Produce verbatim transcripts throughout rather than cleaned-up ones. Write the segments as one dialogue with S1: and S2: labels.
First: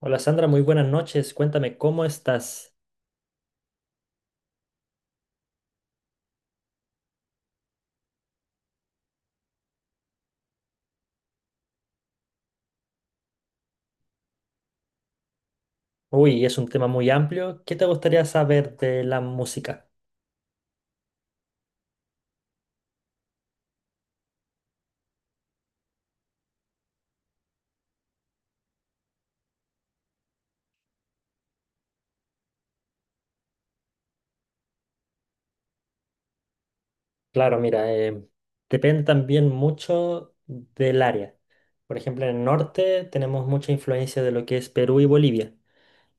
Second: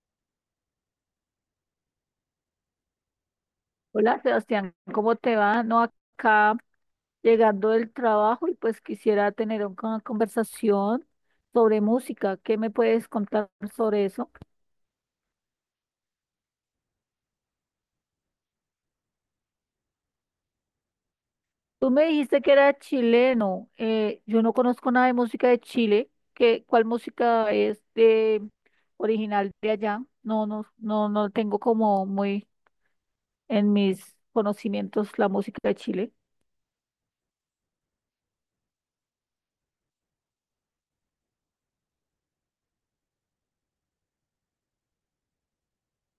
S1: Hola Sandra, muy buenas noches. Cuéntame, ¿cómo estás?
S2: Hola Sebastián, ¿cómo te va? No, acá llegando del trabajo y pues quisiera tener un- una conversación sobre música. ¿Qué me puedes contar sobre eso?
S1: Uy, es un tema muy amplio. ¿Qué te gustaría saber de la música?
S2: Tú me dijiste que era chileno. Eh, yo no conozco nada de música de Chile. ¿Qué, ¿cuál música es de original de allá? No, no, no, no tengo como muy en mis conocimientos la música de Chile.
S1: Claro, mira, eh, depende también mucho del área. Por ejemplo, en el norte tenemos mucha influencia de lo que es Perú y Bolivia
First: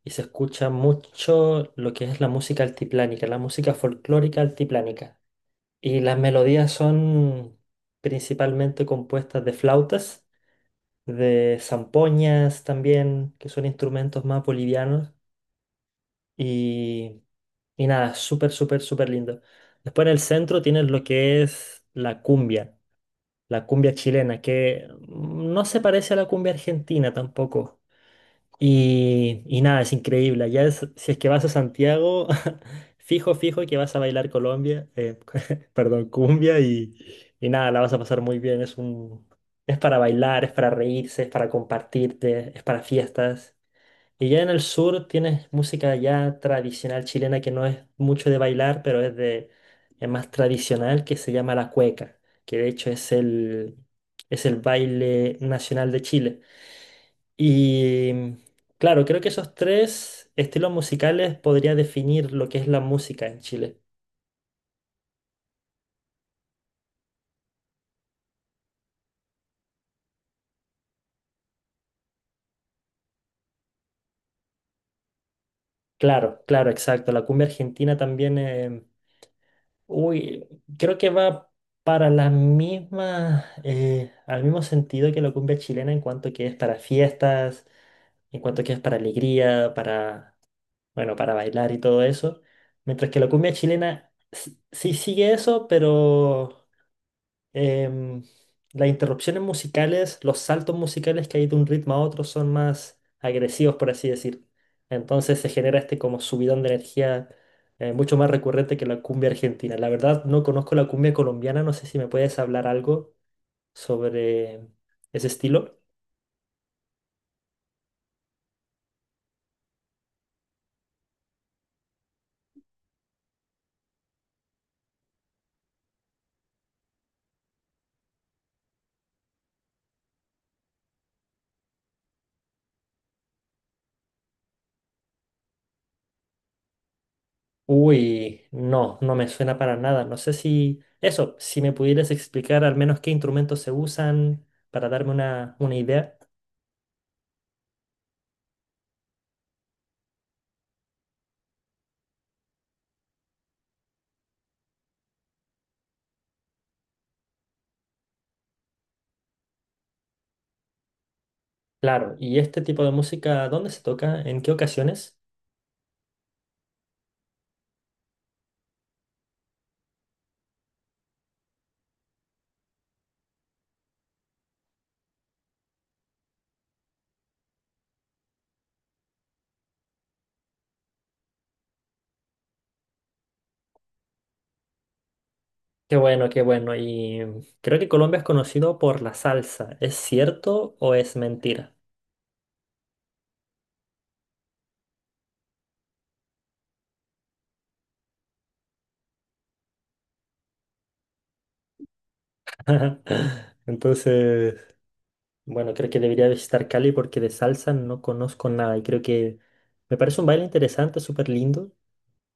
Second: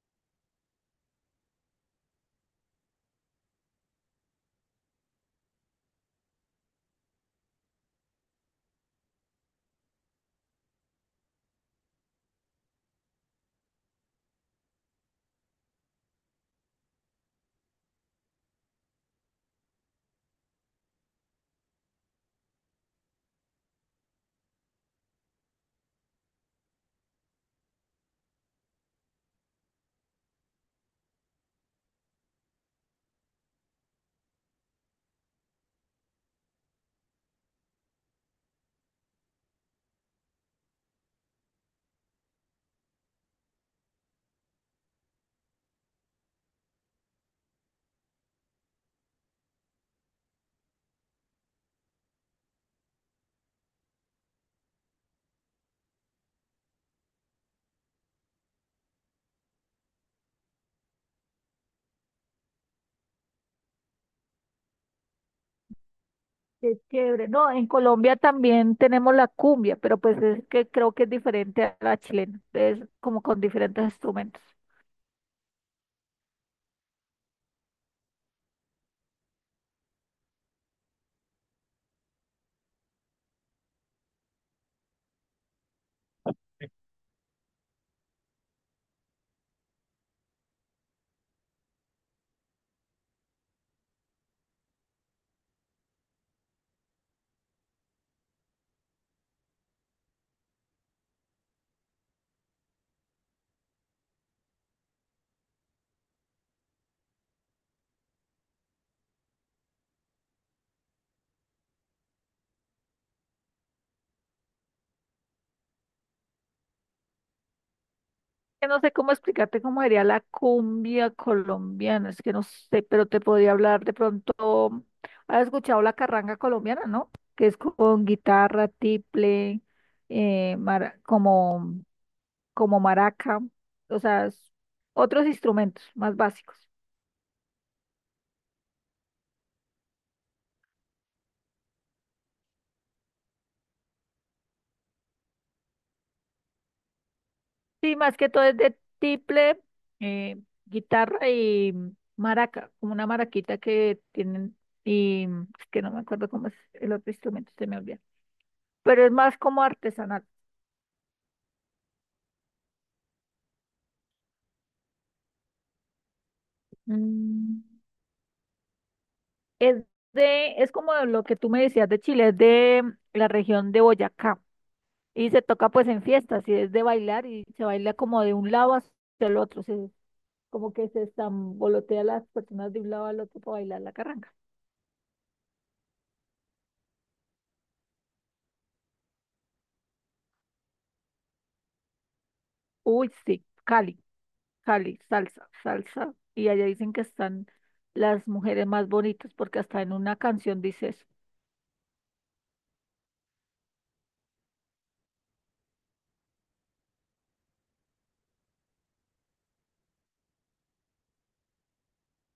S1: y se escucha mucho lo que es la música altiplánica, la música folclórica altiplánica. Y las melodías son principalmente compuestas de flautas, de zampoñas también, que son instrumentos más bolivianos. Y, y nada, súper, súper, súper lindo. Después en el centro tienes lo que es la cumbia, la cumbia chilena, que no se parece a la cumbia argentina tampoco. Y, y nada, es increíble. Ya si es que vas a Santiago, fijo, fijo que vas a bailar Colombia, eh, perdón, cumbia y, y nada, la vas a pasar muy bien. Es un, es para bailar, es para reírse, es para compartirte, es para fiestas. Y ya en el sur tienes música ya tradicional chilena que no es mucho de bailar, pero es de es más tradicional, que se llama la cueca, que de hecho es el es el baile nacional de Chile. Y claro, creo que esos tres estilos musicales podría definir lo que es la música en Chile.
S2: Qué chévere. No, en Colombia también tenemos la cumbia, pero pues es que creo que es diferente a la chilena. Es como con diferentes instrumentos.
S1: Claro, claro, exacto. La cumbia argentina también, eh, uy, creo que va para la misma, eh, al mismo sentido que la cumbia chilena, en cuanto que es para fiestas, en cuanto que es para alegría, para, bueno, para bailar y todo eso. Mientras que la cumbia chilena s- sí sigue eso, pero em, las interrupciones musicales, los saltos musicales que hay de un ritmo a otro son más agresivos, por así decir. Entonces se genera este como subidón de energía, eh, mucho más recurrente que la cumbia argentina. La verdad, no conozco la cumbia colombiana, no sé si me puedes hablar algo sobre ese estilo.
S2: Que no sé cómo explicarte cómo sería la cumbia colombiana. Es que no sé, pero te podría hablar de pronto. ¿Has escuchado la carranga colombiana, no? Que es con guitarra, tiple, eh, mara- como, como maraca. O sea, es- otros instrumentos más básicos.
S1: Uy, no, no me suena para nada. No sé si eso, si me pudieras explicar al menos qué instrumentos se usan para darme una, una idea.
S2: Sí, más que todo es de tiple, eh, guitarra y maraca, como una maraquita que tienen, y es que no me acuerdo cómo es el otro instrumento, se me olvida. Pero es más como artesanal.
S1: Claro, ¿y este tipo de música dónde se toca? ¿En qué ocasiones?
S2: Mm, es de, es como lo que tú me decías de Chile, es de la región de Boyacá. Y se toca pues en fiestas, y es de bailar, y se baila como de un lado hacia el otro, se- como que se estambolotea las personas de un lado al otro para bailar la carranga.
S1: Qué bueno, qué bueno. Y creo que Colombia es conocido por la salsa. ¿Es cierto o es mentira?
S2: Uy, sí, Cali. Cali, salsa, salsa. Y allá dicen que están las mujeres más bonitas porque hasta en una canción dice eso.
S1: Entonces, bueno, creo que debería visitar Cali porque de salsa no conozco nada y creo que me parece un baile interesante, súper lindo.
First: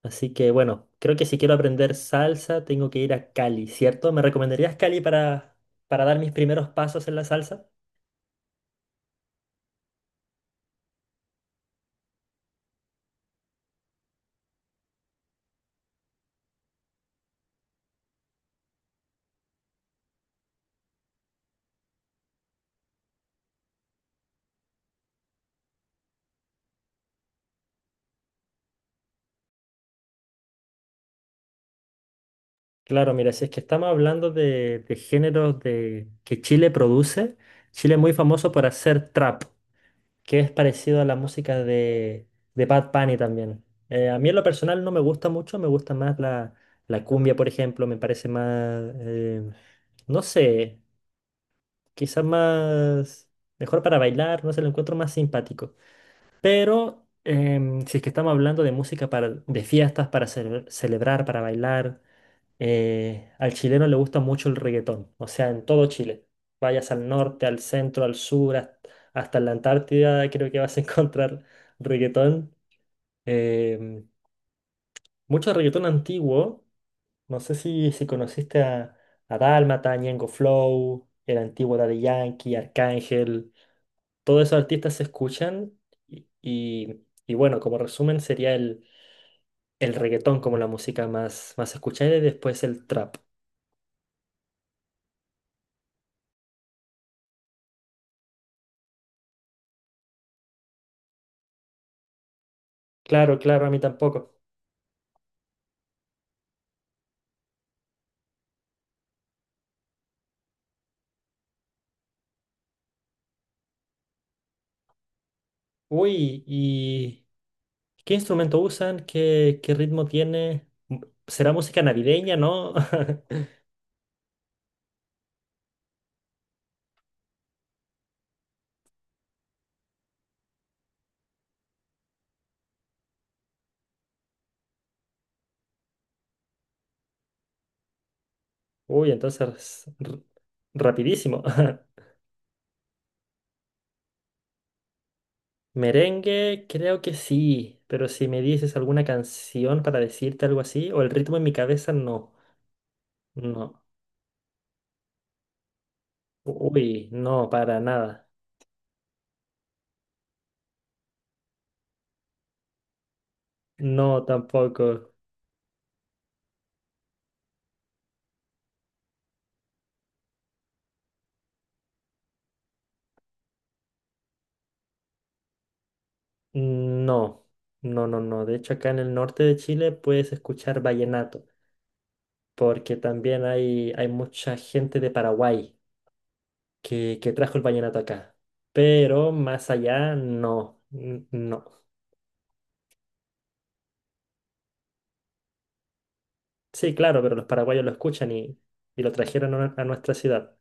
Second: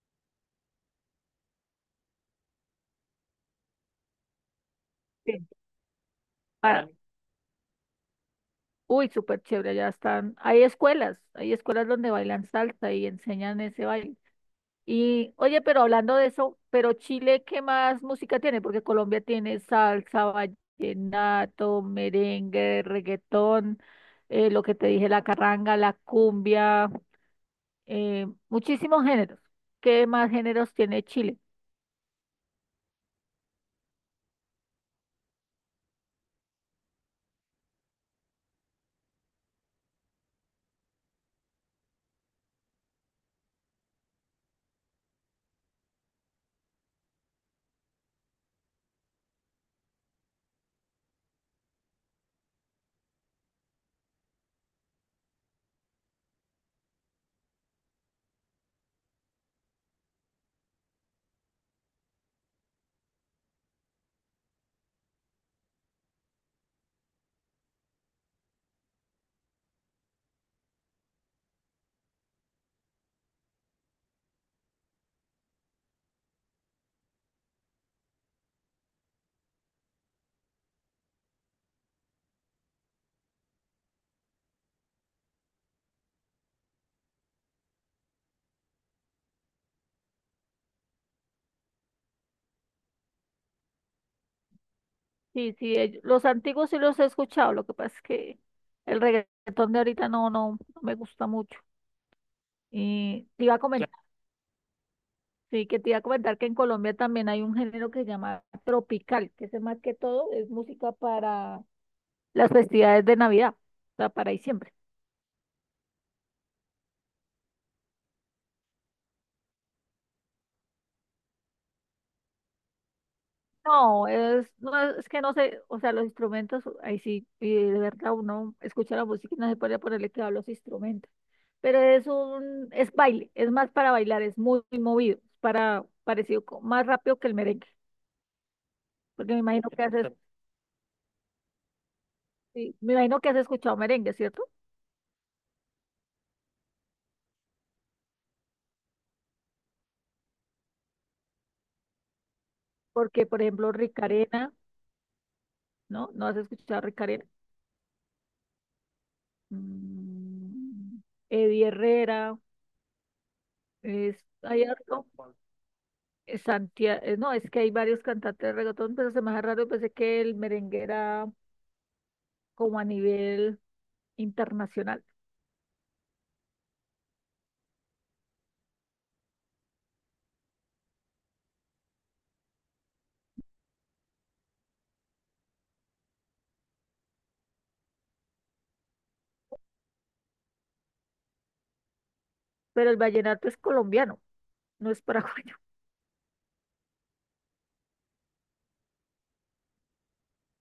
S1: Así que bueno, creo que si quiero aprender salsa tengo que ir a Cali, ¿cierto? ¿Me recomendarías Cali
S2: Sí,
S1: para, para dar mis primeros
S2: ah, claro.
S1: pasos en la salsa?
S2: Uy, súper chévere, allá están. Hay escuelas, hay escuelas donde bailan salsa y enseñan ese baile. Y oye, pero hablando de eso, pero Chile, ¿qué más música tiene? Porque Colombia tiene salsa, vallenato, merengue, reggaetón, eh, lo que te dije, la carranga, la cumbia, eh, muchísimos géneros. ¿Qué más géneros tiene Chile?
S1: Claro, mira, si es que estamos hablando de, de géneros de, que Chile produce, Chile es muy famoso por hacer trap, que es parecido a la música de, de Bad Bunny también. Eh, a mí en lo personal no me gusta mucho, me gusta más la, la cumbia, por ejemplo, me parece más, eh, no sé, quizás más, mejor para bailar, no sé, lo encuentro más simpático. Pero em, si es que estamos hablando de música para, de fiestas, para cele- celebrar, para bailar. Eh, al chileno le gusta mucho el reggaetón, o sea, en todo Chile. Vayas al norte, al centro, al sur, hast- hasta en la Antártida, creo que vas a encontrar reggaetón. Em, Mucho reggaetón antiguo. No sé si, si conociste a, a Dálmata, Ñengo Flow, el antiguo Daddy Yankee, Arcángel. Todos esos artistas se escuchan y, y- y bueno, como resumen sería el, el reggaetón como la música más, más escuchada y después el trap.
S2: Sí, sí, ell- los antiguos sí los he escuchado, lo que pasa es que el reggaetón de ahorita no, no, no me gusta mucho. Y
S1: Claro,
S2: te iba a Cla-
S1: claro, a mí
S2: comentar, claro.
S1: tampoco.
S2: Sí, que te iba a comentar que en Colombia también hay un género que se llama tropical, que es más que todo es música para las festividades de Navidad, o sea, para diciembre.
S1: Uy, ¿y qué instrumento usan? ¿Qué, qué ritmo tiene? M- ¿Será música navideña, no?
S2: No, es, no, es que no sé, o sea, los instrumentos, ahí sí, y de verdad uno escucha la música y no se puede ponerle cuidado a los instrumentos, pero es un, es baile, es más para bailar, es muy, muy movido, para, parecido, co- más rápido que el merengue,
S1: Uy,
S2: porque me imagino que
S1: entonces,
S2: haces,
S1: r- rapidísimo.
S2: sí, me imagino que has escuchado merengue, ¿cierto?
S1: Merengue, creo que sí, pero si me dices alguna canción para decirte algo así, o el ritmo en mi cabeza, no.
S2: Porque, por ejemplo,
S1: No.
S2: Ricarena, ¿no? ¿No has escuchado
S1: Uy,
S2: Ricarena?
S1: no, para nada.
S2: Mm, Eddie Herrera, es,
S1: No,
S2: hay
S1: tampoco.
S2: harto. Santiago, no, es que hay varios cantantes de reggaetón, pero se me hace raro, pensé que el merengue era como a nivel internacional,
S1: No, no, no, no. De hecho, acá en el norte de Chile puedes escuchar vallenato, porque también hay, hay mucha gente de Paraguay, que, que trajo el vallenato acá. Pero más allá, no, n- no.
S2: pero el vallenato es colombiano, no es paraguayo.
S1: Sí, claro, pero los paraguayos lo escuchan y, y lo trajeron a, nue- a nuestra ciudad.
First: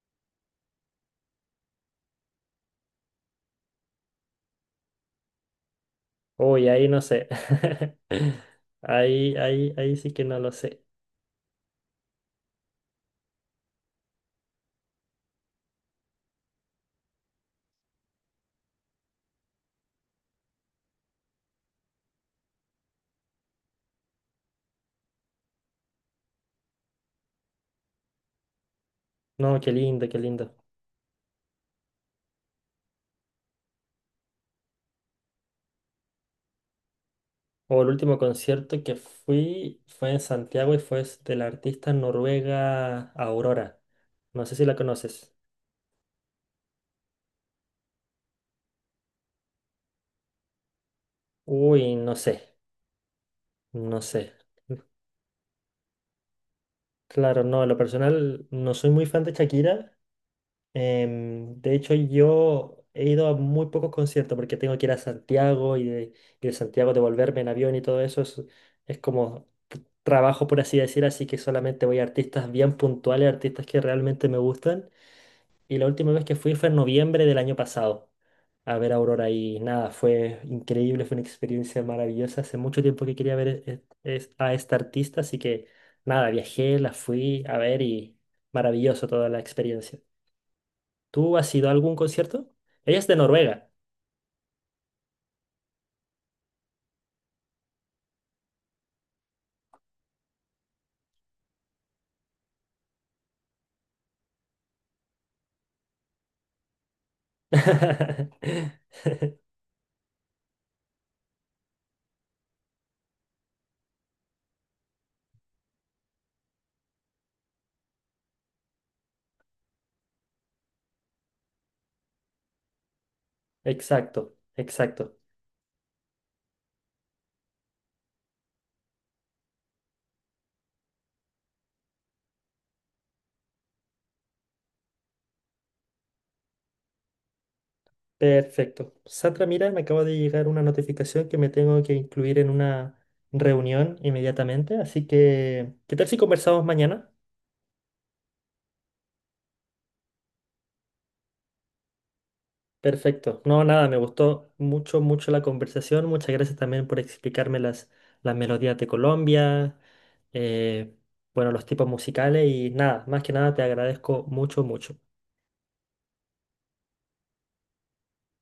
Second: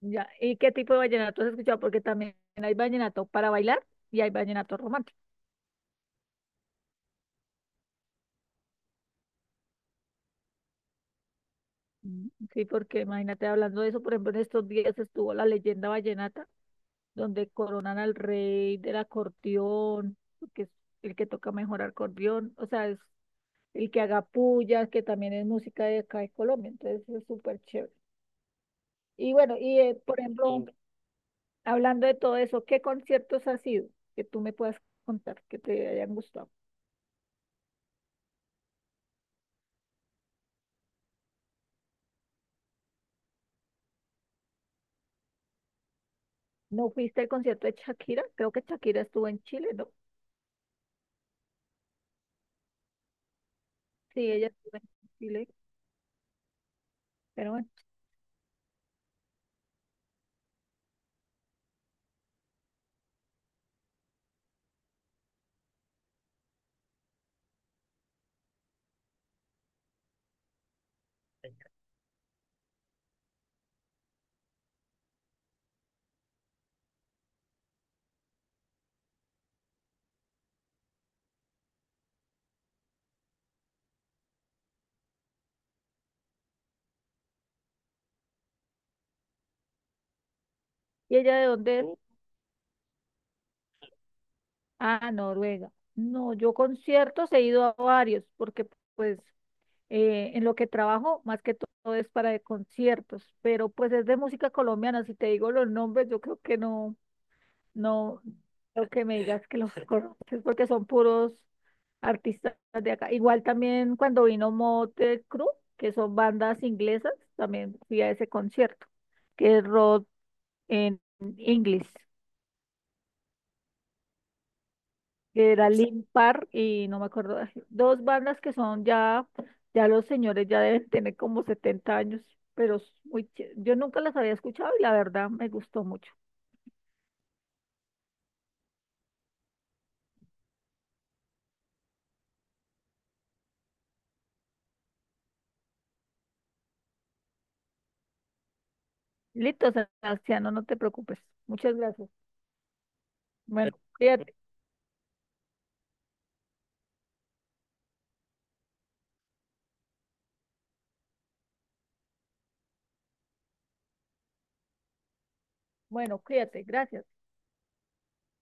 S2: Ya. ¿Y qué tipo de vallenato has escuchado? Porque también hay vallenato para bailar y hay vallenato romántico.
S1: Uy, ahí no sé. Ahí, ahí, ahí sí que no lo sé.
S2: Mm, sí, porque imagínate hablando de eso, por ejemplo, en estos días estuvo la leyenda vallenata, donde coronan al rey del acordeón, que es el que toca mejor acordeón, o sea, es el que haga pullas, que también es música de acá de Colombia, entonces es súper chévere. Y bueno,
S1: No, qué
S2: y eh,
S1: lindo, qué
S2: por
S1: lindo.
S2: ejemplo, sí, hablando de todo eso, ¿qué conciertos has ido que tú me puedas contar que te hayan gustado?
S1: O el último concierto que fui fue en Santiago y fue s- de la artista noruega Aurora. No sé si la conoces.
S2: ¿No fuiste al concierto de Shakira? Creo que Shakira estuvo en Chile, ¿no?
S1: Uy, no sé, no
S2: Sí,
S1: sé.
S2: ella estuvo en Chile,
S1: Claro,
S2: pero
S1: no, en
S2: bueno.
S1: lo personal no soy muy fan de Shakira. Em, de hecho, yo he ido a muy pocos conciertos porque tengo que ir a Santiago y de, y de Santiago devolverme en avión y todo eso es, es como t- trabajo, por así decir, así que solamente voy a artistas bien puntuales, artistas que realmente me gustan. Y la última vez que fui fue en noviembre del año pasado a ver a Aurora y nada, fue increíble, fue una experiencia maravillosa. Hace mucho tiempo que quería ver e- e- es- a esta artista, así que nada, viajé, la fui a ver y maravilloso toda la experiencia.
S2: ¿Y
S1: ¿Tú
S2: ella de
S1: has ido a
S2: dónde es?
S1: algún
S2: Uh,
S1: concierto? Ella es de Noruega.
S2: Ah, Noruega. No, yo conciertos he ido a varios, porque pues eh, en lo que trabajo, más que todo es para de conciertos, pero pues es de música colombiana, si te digo los nombres, yo creo que no. No, lo que me digas que los conoces porque son puros artistas de acá. Igual también cuando vino Motley Crue, que son bandas inglesas, también fui a ese concierto, que es rock en inglés,
S1: Exacto, exacto.
S2: que era Linkin Park y no me acuerdo, ay, dos bandas que son ya, ya los señores ya deben tener como setenta años, pero es muy ché- yo nunca las había escuchado y la verdad me gustó mucho.
S1: Perfecto. Sandra, mira, me acaba de llegar una notificación que me tengo que incluir en una reunión inmediatamente, así que, ¿qué tal si conversamos mañana?
S2: Listo, Sebastiano, no te preocupes. Muchas gracias.
S1: Perfecto. No,
S2: Bueno,
S1: nada, me
S2: cuídate.
S1: gustó mucho, mucho la conversación. Muchas gracias también por explicarme las, las melodías de Colombia, eh, bueno, los tipos musicales y nada, más que nada te agradezco mucho, mucho.
S2: Bueno, cuídate, gracias.